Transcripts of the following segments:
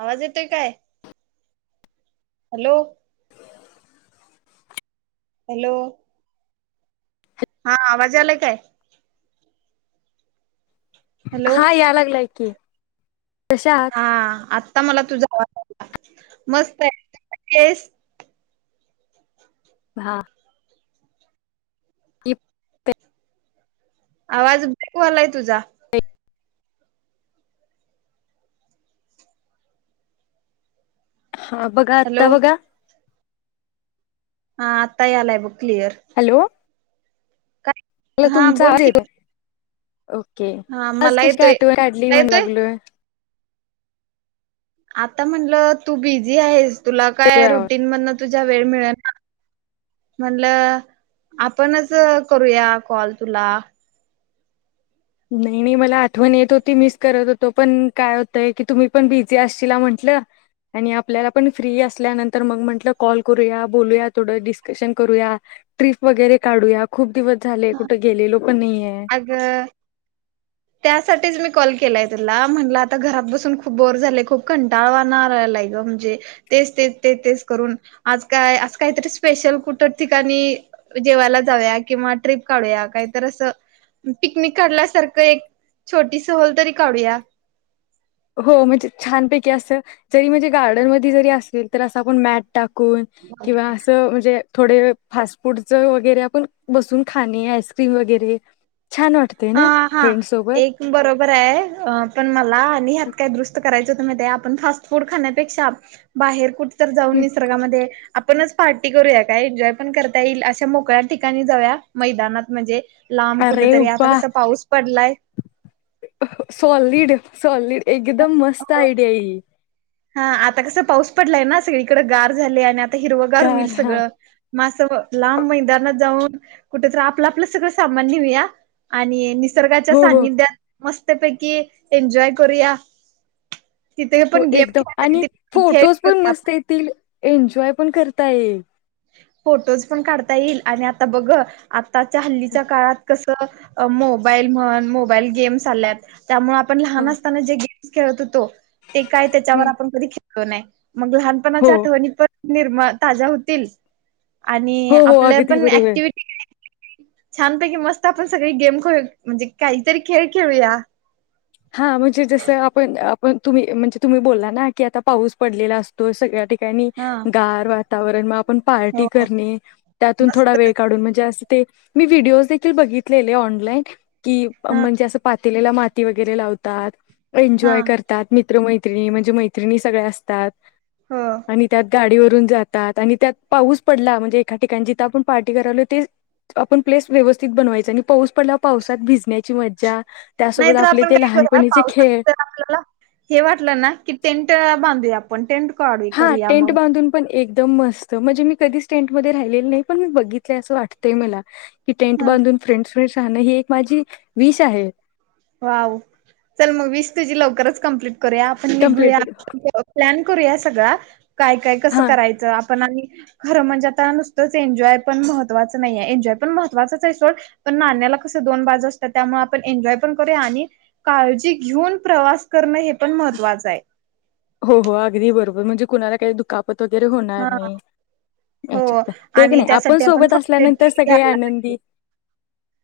आवाज येतोय काय? हॅलो [inaudible] हॅलो हा आवाजयाय लाय काय? हॅलो हा या लागलाय की. कशा आहात हा आता मला तुझा आवाज आला मस्तय तु कशीयस? हा. ईप आवाज बकवालाय तुझा हा बघा हॅलो आत्ता बघा हा आत्तायालाय बघ. क्लिअर हॅलो मला काय हा तुमचा बोल आवाज की येतोय. ओके, हा आज मला कशी येतोय आठ वकाडली तुला म्हणा येतोय लागलोय. आता म्हंलं तू बिझी हाईस तुला येतोय काय आवाज रुटीन मधून तुझ्या वेळ मिळना. म्हणलं आपणच करूया कॉल तुला. नाइ, नाइ मला आठवण येत होती, मिस करत होतो पण काय होतय की तुम्ही पण बिझी असश म्हंट ल आणि आपल्याला पण फ्री असल्यानंतर मग म्हटलं कॉल करूया बोलूया, थोडं डिस्कशन करूया. ट्रिप वगैरे काढूया, खूप दिवस झाले कुठे गेलेलो पण नाइये. अग त्यासाठीच मी कॉल केलाय तुला म्हटलं आता घरात बसून खूप बोर झालंय खूप कंटाळवाणा आलाय नाई ग म्हणजे तेच तेच ते, ते, ते करून आज काय अस कायतर स्पेशल कुठ ठिकाणी जेवायला जाऊया किंवा ट्रीप काढूया कायतर अस पिकनिक काढल्यासारखं एक छोटी सहल तर काढूया. हो म्हणजे छानपैकी असं जरी म्हणजे गार्डन मध्ये जरी असेल तरी असं आपण मॅ टाकून किंवा असं म्हणजे थोडे फास्ट फूडच वगैरे आपण बसून खाणे आईस्क्रीम वगैरे छान वाटते अ ना हा फ्रेंड सोबत एक बरोबरय अ पण मला आणि ह्यात काय दुरुस्त करायचं मधेय आपण फास्ट फूड खाण्यापेक्षा बाहेर कुठ तर जाऊन हम्म. निसर्गामध्ये आपणच पार्टी करूया काय? एन्जॉय पण करता येईल, अशा मोकळ्या ठिकाणी जाऊया मैदानात म्हणजे लांब कुठ अरे तरी आता वा कसा पाऊस पडलाय सॉलिड सॉलिड एकदम मस्त आयडिया ही. ! हा आता कसं पाऊस पडलाय ना सगळीकडं गार झालय आणि आता हिरवगार होईल गार हा सगळं. मासं लांब मैदानात जाऊन कुठतरी आपलं, आपलं सगळं सामान नेऊया. आणि मी निसर्गाच्या हो हो सान्निध्यात मस्तपैकी एन्जॉय करूया. तिथे हो पण गेम एकदम खेळता आणि येतील खेळ फोटोज पण खेळूया मस्त आपण. येतील एन्जॉय पण करता येईल. फोटोज पण काढता येईल आणि आता बघ आताच्या हल्लीच्या काळात कस मोबाईल म्हण मोबाईल गेम्स आल्यात त्यामुळे आपण हा, लहान असताना ज खेळततो ते काय त्याच्यावर हम्म. आपण कधी खेळलो नाय मग हो लहानपणाच्या आठवणी पण निर्म ताज्या होतील हो आणि हो आपलं अगदी पण बरोबर ऍक्टिव्हटी छानपैकी मस्त आपण सगळी गेम खे म्हणजे काहीतरी खेळ खेळूया हा म्हणजे जसं आपण आपण तुम्ही म्हणजे तुम्ही बोलला ना की आता पाऊस पडलेला असतो सगळ्या हा गार वातावरणात आपण हो पार्टी करायची, त्यातून थोडा मस्त वेळ काढून म्हणजे असं. मी व्हिडिओदेखील बघितलेले ऑनलाइन, हा म्हणजे असं पातेल्यात माती वगैरे... वरे लावतात, हा एन्जॉय करतात. मित्र-मैत्रिणी म्हणजे सगळ्या मैत्रिणी असतात. हो. आणि त्यात गाडीवर जातो, आणि त्यात पाऊस पडला म्हणजे एका ठिकाणी, जिथे आपण पार्टी करायचं ठरवलं होतं. आपण प्लेस व्यवस्थित बनवायचं आणि पाऊस पडल्यावर पावसात भिजण्याची मजा, त्यासोबत नाहीतर आपण... आपण काय करूया, पावसाने आपल्याला हे वाटलं ना की टेंट बांधूया आपण. काढू हा करूया टेंट मग बांधून पण एक... एकदम मस्त! म्हणजे मी कधीच टेंटमध्ये राहिलेले नाही, पण मी बघितलंय आणि मला असं वाटतंय. की टेंट ह बांधून फ्रेंडस स्पेस राहणं ही एक माझी विश आहे वाव! च मग विश तुझी लवकरच कम्प्लीट करूया. आपण निघूया, कम्प्लेटेड प्लॅन करूया. तू सगळं काय काय, कसं हा करायचं? पण खरं म्हणजे आता नुसतंच एन्जॉय महत्त्वाचं नाही, एन्जॉय पण महत्त्वाचंच आहे. नाण्याला दोन बाजू असतात. त्यामुळे आपण एन्जॉय... आणि काळजी घेऊन प्रवास करणं हे पण महत्त्वाचं आहे. हो हो, अगदी बरोबर. म्हणजे कुणाला काही दुखापत वगैरे होणार हा नाही. हो अच्छा, तेच आणि ना! आपण त्यासाठी सोबत फर्स्ट एड असल्यानंतर किट सगळे घ्यायला पाहिजे आनंदी असतात.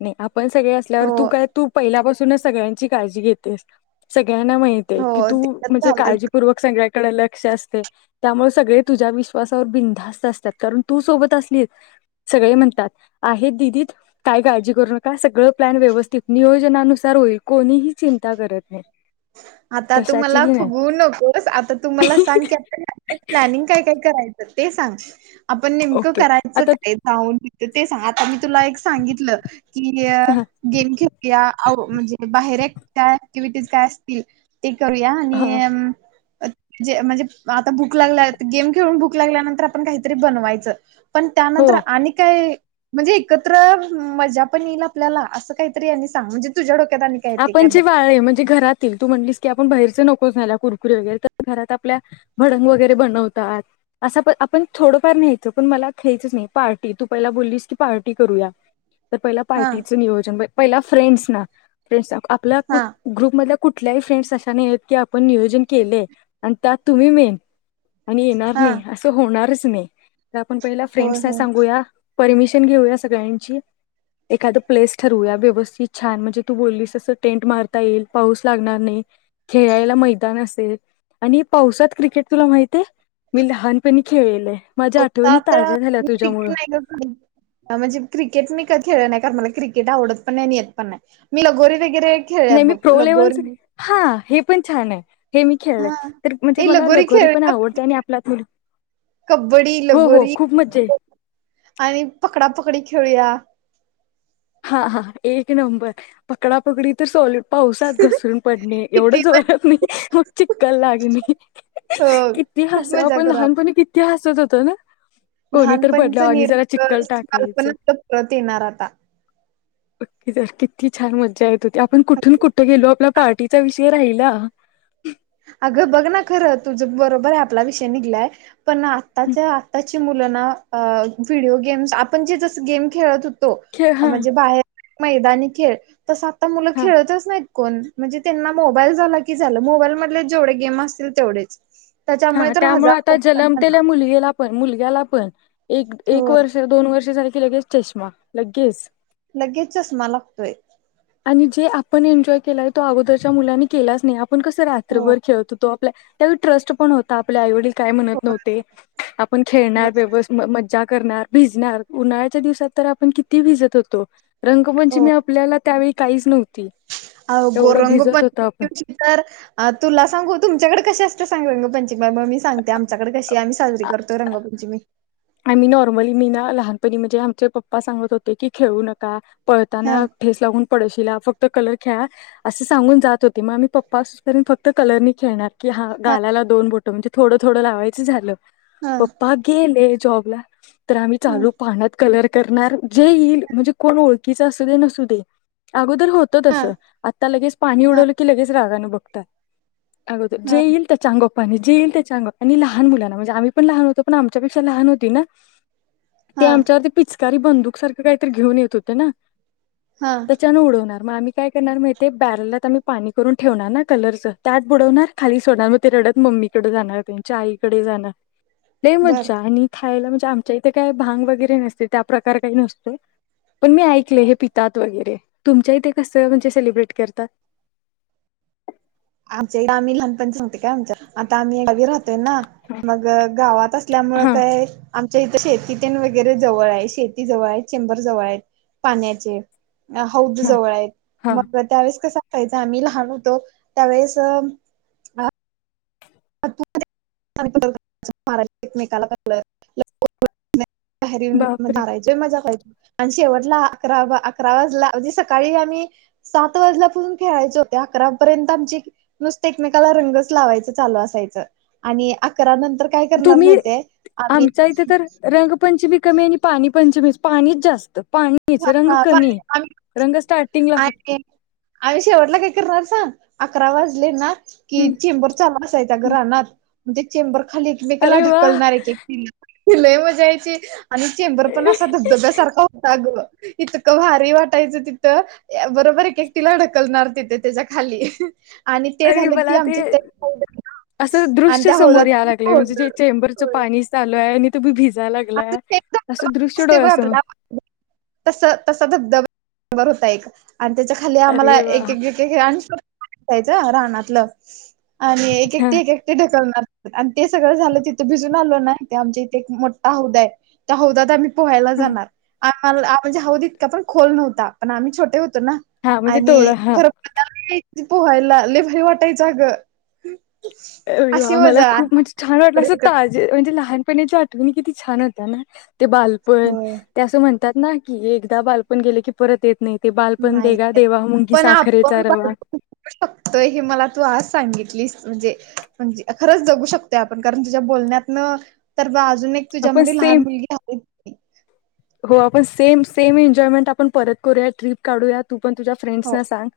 नाही, आपण सगळे असलो हो की तू काय, तू तर पहिल्यापासूनच सगळ्यांची काळजी घेतेस. नाही, आपण सगळे असलो की तू काय, तू तर पहिल्यापासूनच सगळ्यांची काळजी घेतेस. हो ते तर सगळ्यांची झालंच काळजी घेतेस. कारण तू सगळ्यांची इतकी काळजी घेतेस, त्यामुळे सगळे तुझ्या विश्वासावर बिनधास्त असतात, कारण तू सोबत असलीस. सगळे म्हणत आहेत, दादीताई, काय काळजी करू नका. सगळं प्लॅन व्यवस्थित नियोजनानुसार आहे. होईल, कोणीही चिंता करत नाही. आता तुम्हाला कशाचीही नाही फसू नकोस. आता तुम्हालाच सांग, प्लॅनिंग काय काय आहे. करायचं ते सांग, आपण नेमकं ओके काय करायचं आता आणि कुठे जायचं? ते सांग, आता मी तुला एक सांगितलं की, हा गेम खेळूया म्हणजे बाहेर. का, ॲक्टिव्हिटीज काय असतील ते करूया. हा जे म्हणजे आता भूक लागली, गेम खेळून भूक लागल्यानंतर आपण काहीतरी बनवायचं. पण हो त्यानंतर काय? म्हणजे एकत्र मजा पण येईल आपल्याला. असं काहीतरी तूच सांग, म्हणजे तुझ्या डोक्यात काय आहे ते. आणि आपण जवळ म्हणजे घरात. तू म्हणालीस की, आपण बाहेरचं नकोच. नाहीतर कुरकुरे वगैरे खाण्यापेक्षा घरातच आपल्या भडंग वगैरे बनवू. असं पण आपण थोडंफार न्यायचं, पण मला खायचंच नाही. पार्टी तू पहिल्यांदा बोललीस की, पार्टी करूया. तर पहिलं हा पार्टीचं नियोजन. पहिल्यांदा फ्रेंड्सना, म्हणजे आपल्या हा ग्रुपमधल्या फ्रेंड्सना... कुठल्याही फ्रेंड्सचं असं नाही की आपण नियोजन केलंय आणि त्यात तुम्ही मेन आहात. आणि येणार हा नाही असं होणारच नाही, तर आपण पहिल्यांदा होय फ्रेंड्सना होय सांगूया. परमिशन घेऊया सगळ्यांची, एखादी प्लेस ठरवूया व्यवस्थित, छान म्हणजे. तू बोललीस, असं टेंट मारता येईल, पाऊस लागणार नाही, खेळायला मैदान असेल. आणि पावसात क्रिकेट! तुला माहीत आहे, मी लहानपणी खेळले आहे. हो आता मी क्रिकट नाही का म्हणजे क्रिकेट मी खेळ नाही कार मला क्रिकेट आवडत पण नाही आणि येत पण नाही. मी लहानपणापासून गोरी आहे. नाही, मी प्रो लेव्हलचा आहे. हे पण छान आहे. हे मी खेळलं हा तर म्हणजे ए मला लगोरी लवकर जमेल. पण खेळूया आवडते, आणि आपलं. कबड्डी, लगोरी, आणि पकडापकडी, खेळूया हा हा, एक नंबर! पकडापकडी तर चालूच. पावसात घसरून पडणं किती एवढंच पण वाईट नसतं, मग चिखल लागणं तर अ आलंच. किती खूप हसायचो मजा आपण! करू लहानपणी किती हसायचो ना? आपण कोणी तरी लहानपणीच बदलावा आणि ज्याला चिकल निरागस बालपण टाकायचं आपलं परत येणार आता. पक्की धर किती छान मजा येत होती, आपण कुठून कुठं गेलो, आपलं पाठीचा विषय राहिला. अगं बघ ना, खरं तुझं बरोबर आहे. आपला विषय निघालाय, पण आत्ताच्या आत्ता. मुलं ना व्हिडओ गेम् आपण जे जस गेम खेळत होतो खेळ हा म्हणजे बाहेर मैदानी खेळ तस आता मुलं हा खेळतच नाही कोण म्हणजे त्यांना मोबाईल झाला की झाला मोबाईल मधले जेवढे गेम असतील तेवढेच त्याच्यामुळे हा तर त्यामुळे हजार आता जलमतेल्या मुलगीला पण मुलग्याला पण एक एक होय वर्ष दोन वर्ष सारखी लगेच चष्मा लगेच लगेच चष्मा लागतोय आणि जे आपण एन्जॉय केलाय तो अगोदरच्या मुलांनी केलाच नाही आपण कसं हो रात्रभर खेळतो तो ट्रस्ट पण होता आपल्या आई वडील काय हो म्हणत नव्हते आपण खेळणार व्यव मजा करणार भिजणार उन्हाळ्याच्या दिवसात तर आपण किती भिजत होतो रंगपंचमी आपल्याला त्यावेळी काहीच नव्हतं अगं रंगपंचमी दिवशी तर तुला सांगू तुमच्याकडे कसे असत सांग रंगपंचमीग मी सांते आपण आमच्याकडे कशी आम्ही साजरी करतो रंगपंचमी आणि्ही नॉर्मली मी ना लहानपणी म्हणजे आमचे पप्पा सांगत होते की खेळू नका हा पळताना ठेच लागून पडोशीला फक्त कलर खेळा असं सांगून जात होते मग आम्ही पप्पा अस करन फक्त कलर नाही खेळणार की हा गालायला दोन बोट म्हणजे थोडं थोडं लावायचं झालं हा पप्पा गेले जॉब ला तर आम्ही हा चालू पाण्यात करणार जे येईल म्हणजे कोण ओळखीच असू दे नस दे अगो हा होतस आता लगेच पाणी उडवलं की लगेच रागान बघतात जे हा येईल त्याचा अंगावर पण जेईल त्या चांग आणि लहान मुलांना म्हणजे आम्ही पण लहान होतो पण आमच्यापेक्षा लहान होती ना ते हा आमच्यावर ते पिचकारी बंदुक सारखं काहीतरी घेऊन येत होते ना हा त्याच्यान उडवणार मग आम्ही काय करणार माहिे बॅरलाम् पाणी करून ठेवणार ना कलरच त्यात बुडवणार खाली सोन म रडत म् ममीकडे जाणार त्यांच्या आईकडे जाणार नाही बर मज्जा आणि म्हणजे आमच्या इथे काही भांग वगैरे नसते त्या प्र्रकार काही नसतो पण मी ऐकले हे पितात वगैरे तुमच्या इथे कस म्हणजे सेलिब्रेट करतात आमच्या इथ आम्ही लहानपण सांगते का आम आता आम्ही राहतय ना हा मग गावात असल्यामुळे हा काय आमच्या इथ शेती तेन वगैरे जवळ आहे शेती जवळ आहेत चेंबर जवळ आहेत पाण्याचे हौद हा जवळ आहेत हा. मग त्यावेेळेस कसं सायचं आम्ही लहान होतो त्यावेळेस [inaudible] तरीन म बापरे मारायची मजा कयची आणि शेवटला अकरा अकरा वाजला म्हणजे सकाळी आम्ही सात वाजलापासून खेळायचो होत अकरापर्यंत आमची नुसत एकमेकाला रंगच लावायचं चालू असायचं आणि अकरा नंतर काय करणार तुम्ही माहितीये आम्ही आमच्या इथे तर रंगपंचमी कमी आणि पाणी पंचमी पाणीच जास्त पाणीच हा रंग हा कमी चालेल आम्ही आहे रंग स्टार्टिंगला फक्त आणि आम्ही शेवटला काय करणार सांग अकरा वाजले ना की चेंबर चालू असायचा ग रानात म्हणजे चेंबर खाली एकमेकाला अरे वा ढकलणार एक एक लय मजा यायची. आणि चेंबर पण असा धबधब्यासारखा होता ग. इतक भारी वाटायचं तिथं बरोबर एक एकटीला ढकलणार तिथे त्याच्या खाली. आणि ते अरे झालं की मला ते आमच्या असं आणि दृश्य त्या हौदात समोर या लागले म्हणजे जे चेंबरचं पाणी चालू आहे. आणि तुम्ही भिजा धब लागलाय [unintelligible] असं दृश्य असते डोळ्यासमोर तस तसा धबधबा नबर होता एक आणि त्याच्या खाली आम्हाला अरे वा एक एकएक [unintelligible] ररानातलं आणि एक हा एकटी एक एकटी ढकलणार. आणि ते सगळं झालं तिथं भिजून आलो ना, ते आमच्या इथे एक मोठा हौदा आहे त्या हौदात आम्ही पोहायला जाणार आम्हालाणे हाऊद इतका पण खोल नव्हता. पण आम्ही छोटे छोटं होत ना हा म्हणजे पण तेवढं हा खरं [unintelligible] पोहायला लय भारी वाटायचं अगं. र अशी वा मला मजा खूप म्हणजे छान वाटलं असं ताजे म्हणजे लहान पच्या आठवणी किती छान होत्या ना ते बालपण होय ते अस म्हण की एकदा बालपण गेले की परत येत नाही. ते बालपण नाही देगा देवा मुंगी पण साखरेचा आपण रवा. बाजूू शकतोय हे मला तू आज सांगितलीस म्हणजे म्हण खरच जगु शकतोय आपण कारण तुझ्या बोलण्यातन [unintelligible] अजून एक आपण तुझ्यामध्ये लहान सेम मुलगी आहे. हो आपण सेम सेम एन्जॉयमेंट आपण परत करूया ट्रीप काढूया? तू पण तुझ्या हो फ्रेंड्सना सांग.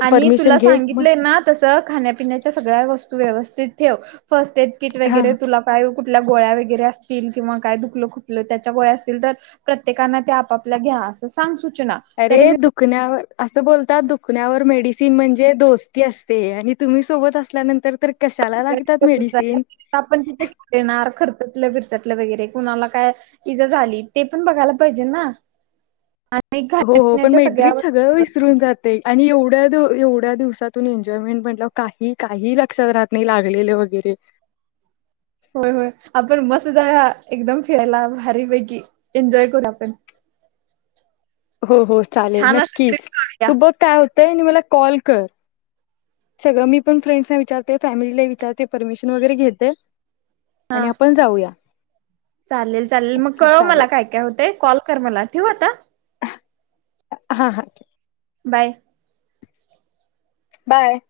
आणि परमिशन तुला घे सांगितलंय मस्त ना तस खाण्यापिण्याच्या सगळ्या वस्तू व्यवस्थित ठेव फर्स्ट एड किट हां. वगैरे तुला काय कुठल्या गोळ्या वगैरे असतील किंवा काय दुखल खुतल त्याच्या गोळ्या असतील तर प्रत्येकना त्या आपआपल्या घ्या. असं सांग. सूचना तरी अरे मी दुखण्यावर असं बोलतात दुखण्यावर मेडिसिन म्हणजे दोस्ती असते आणि तुम्ही सोबत असल्यानंतर तर कशाला लागतात मेडिसिन. आपण तिथे खेळणार खर्च खिरचटलं वगैरे कुणाला काय इजा झाली ते पण बघायला पाहिजे ना. आणि हो हो पण खाण्यापिण्याच्या सगळ्या मैत्रीत सगळ विसरून जाते आणि एवढं एवढ्या एवढ्या दिवसातून एन्जॉयमेंट म्हटल्यावर काही काही लक्षात राहत नाही लागलेले वगैरे. ग होय होय आपण मस्त जा एकदम फिरायला भारीपैकी एन्जॉय करू आपण. [inaudible] हो हो चालेल छान अस नक्कीच ट्रिप काढूया तू बघ काय होतंय आणि मला कॉल कर. सगळं मी पण फ्रेंडस विचारते फॅमिलीला विचारते परमिशन वगैरे घेते. आणि हा. आपण जाऊया. चालेल चालेल मग ओके कळव मला चालेल काय काय होते कॉल कर मला ठेव आता. हा हां बाय बाय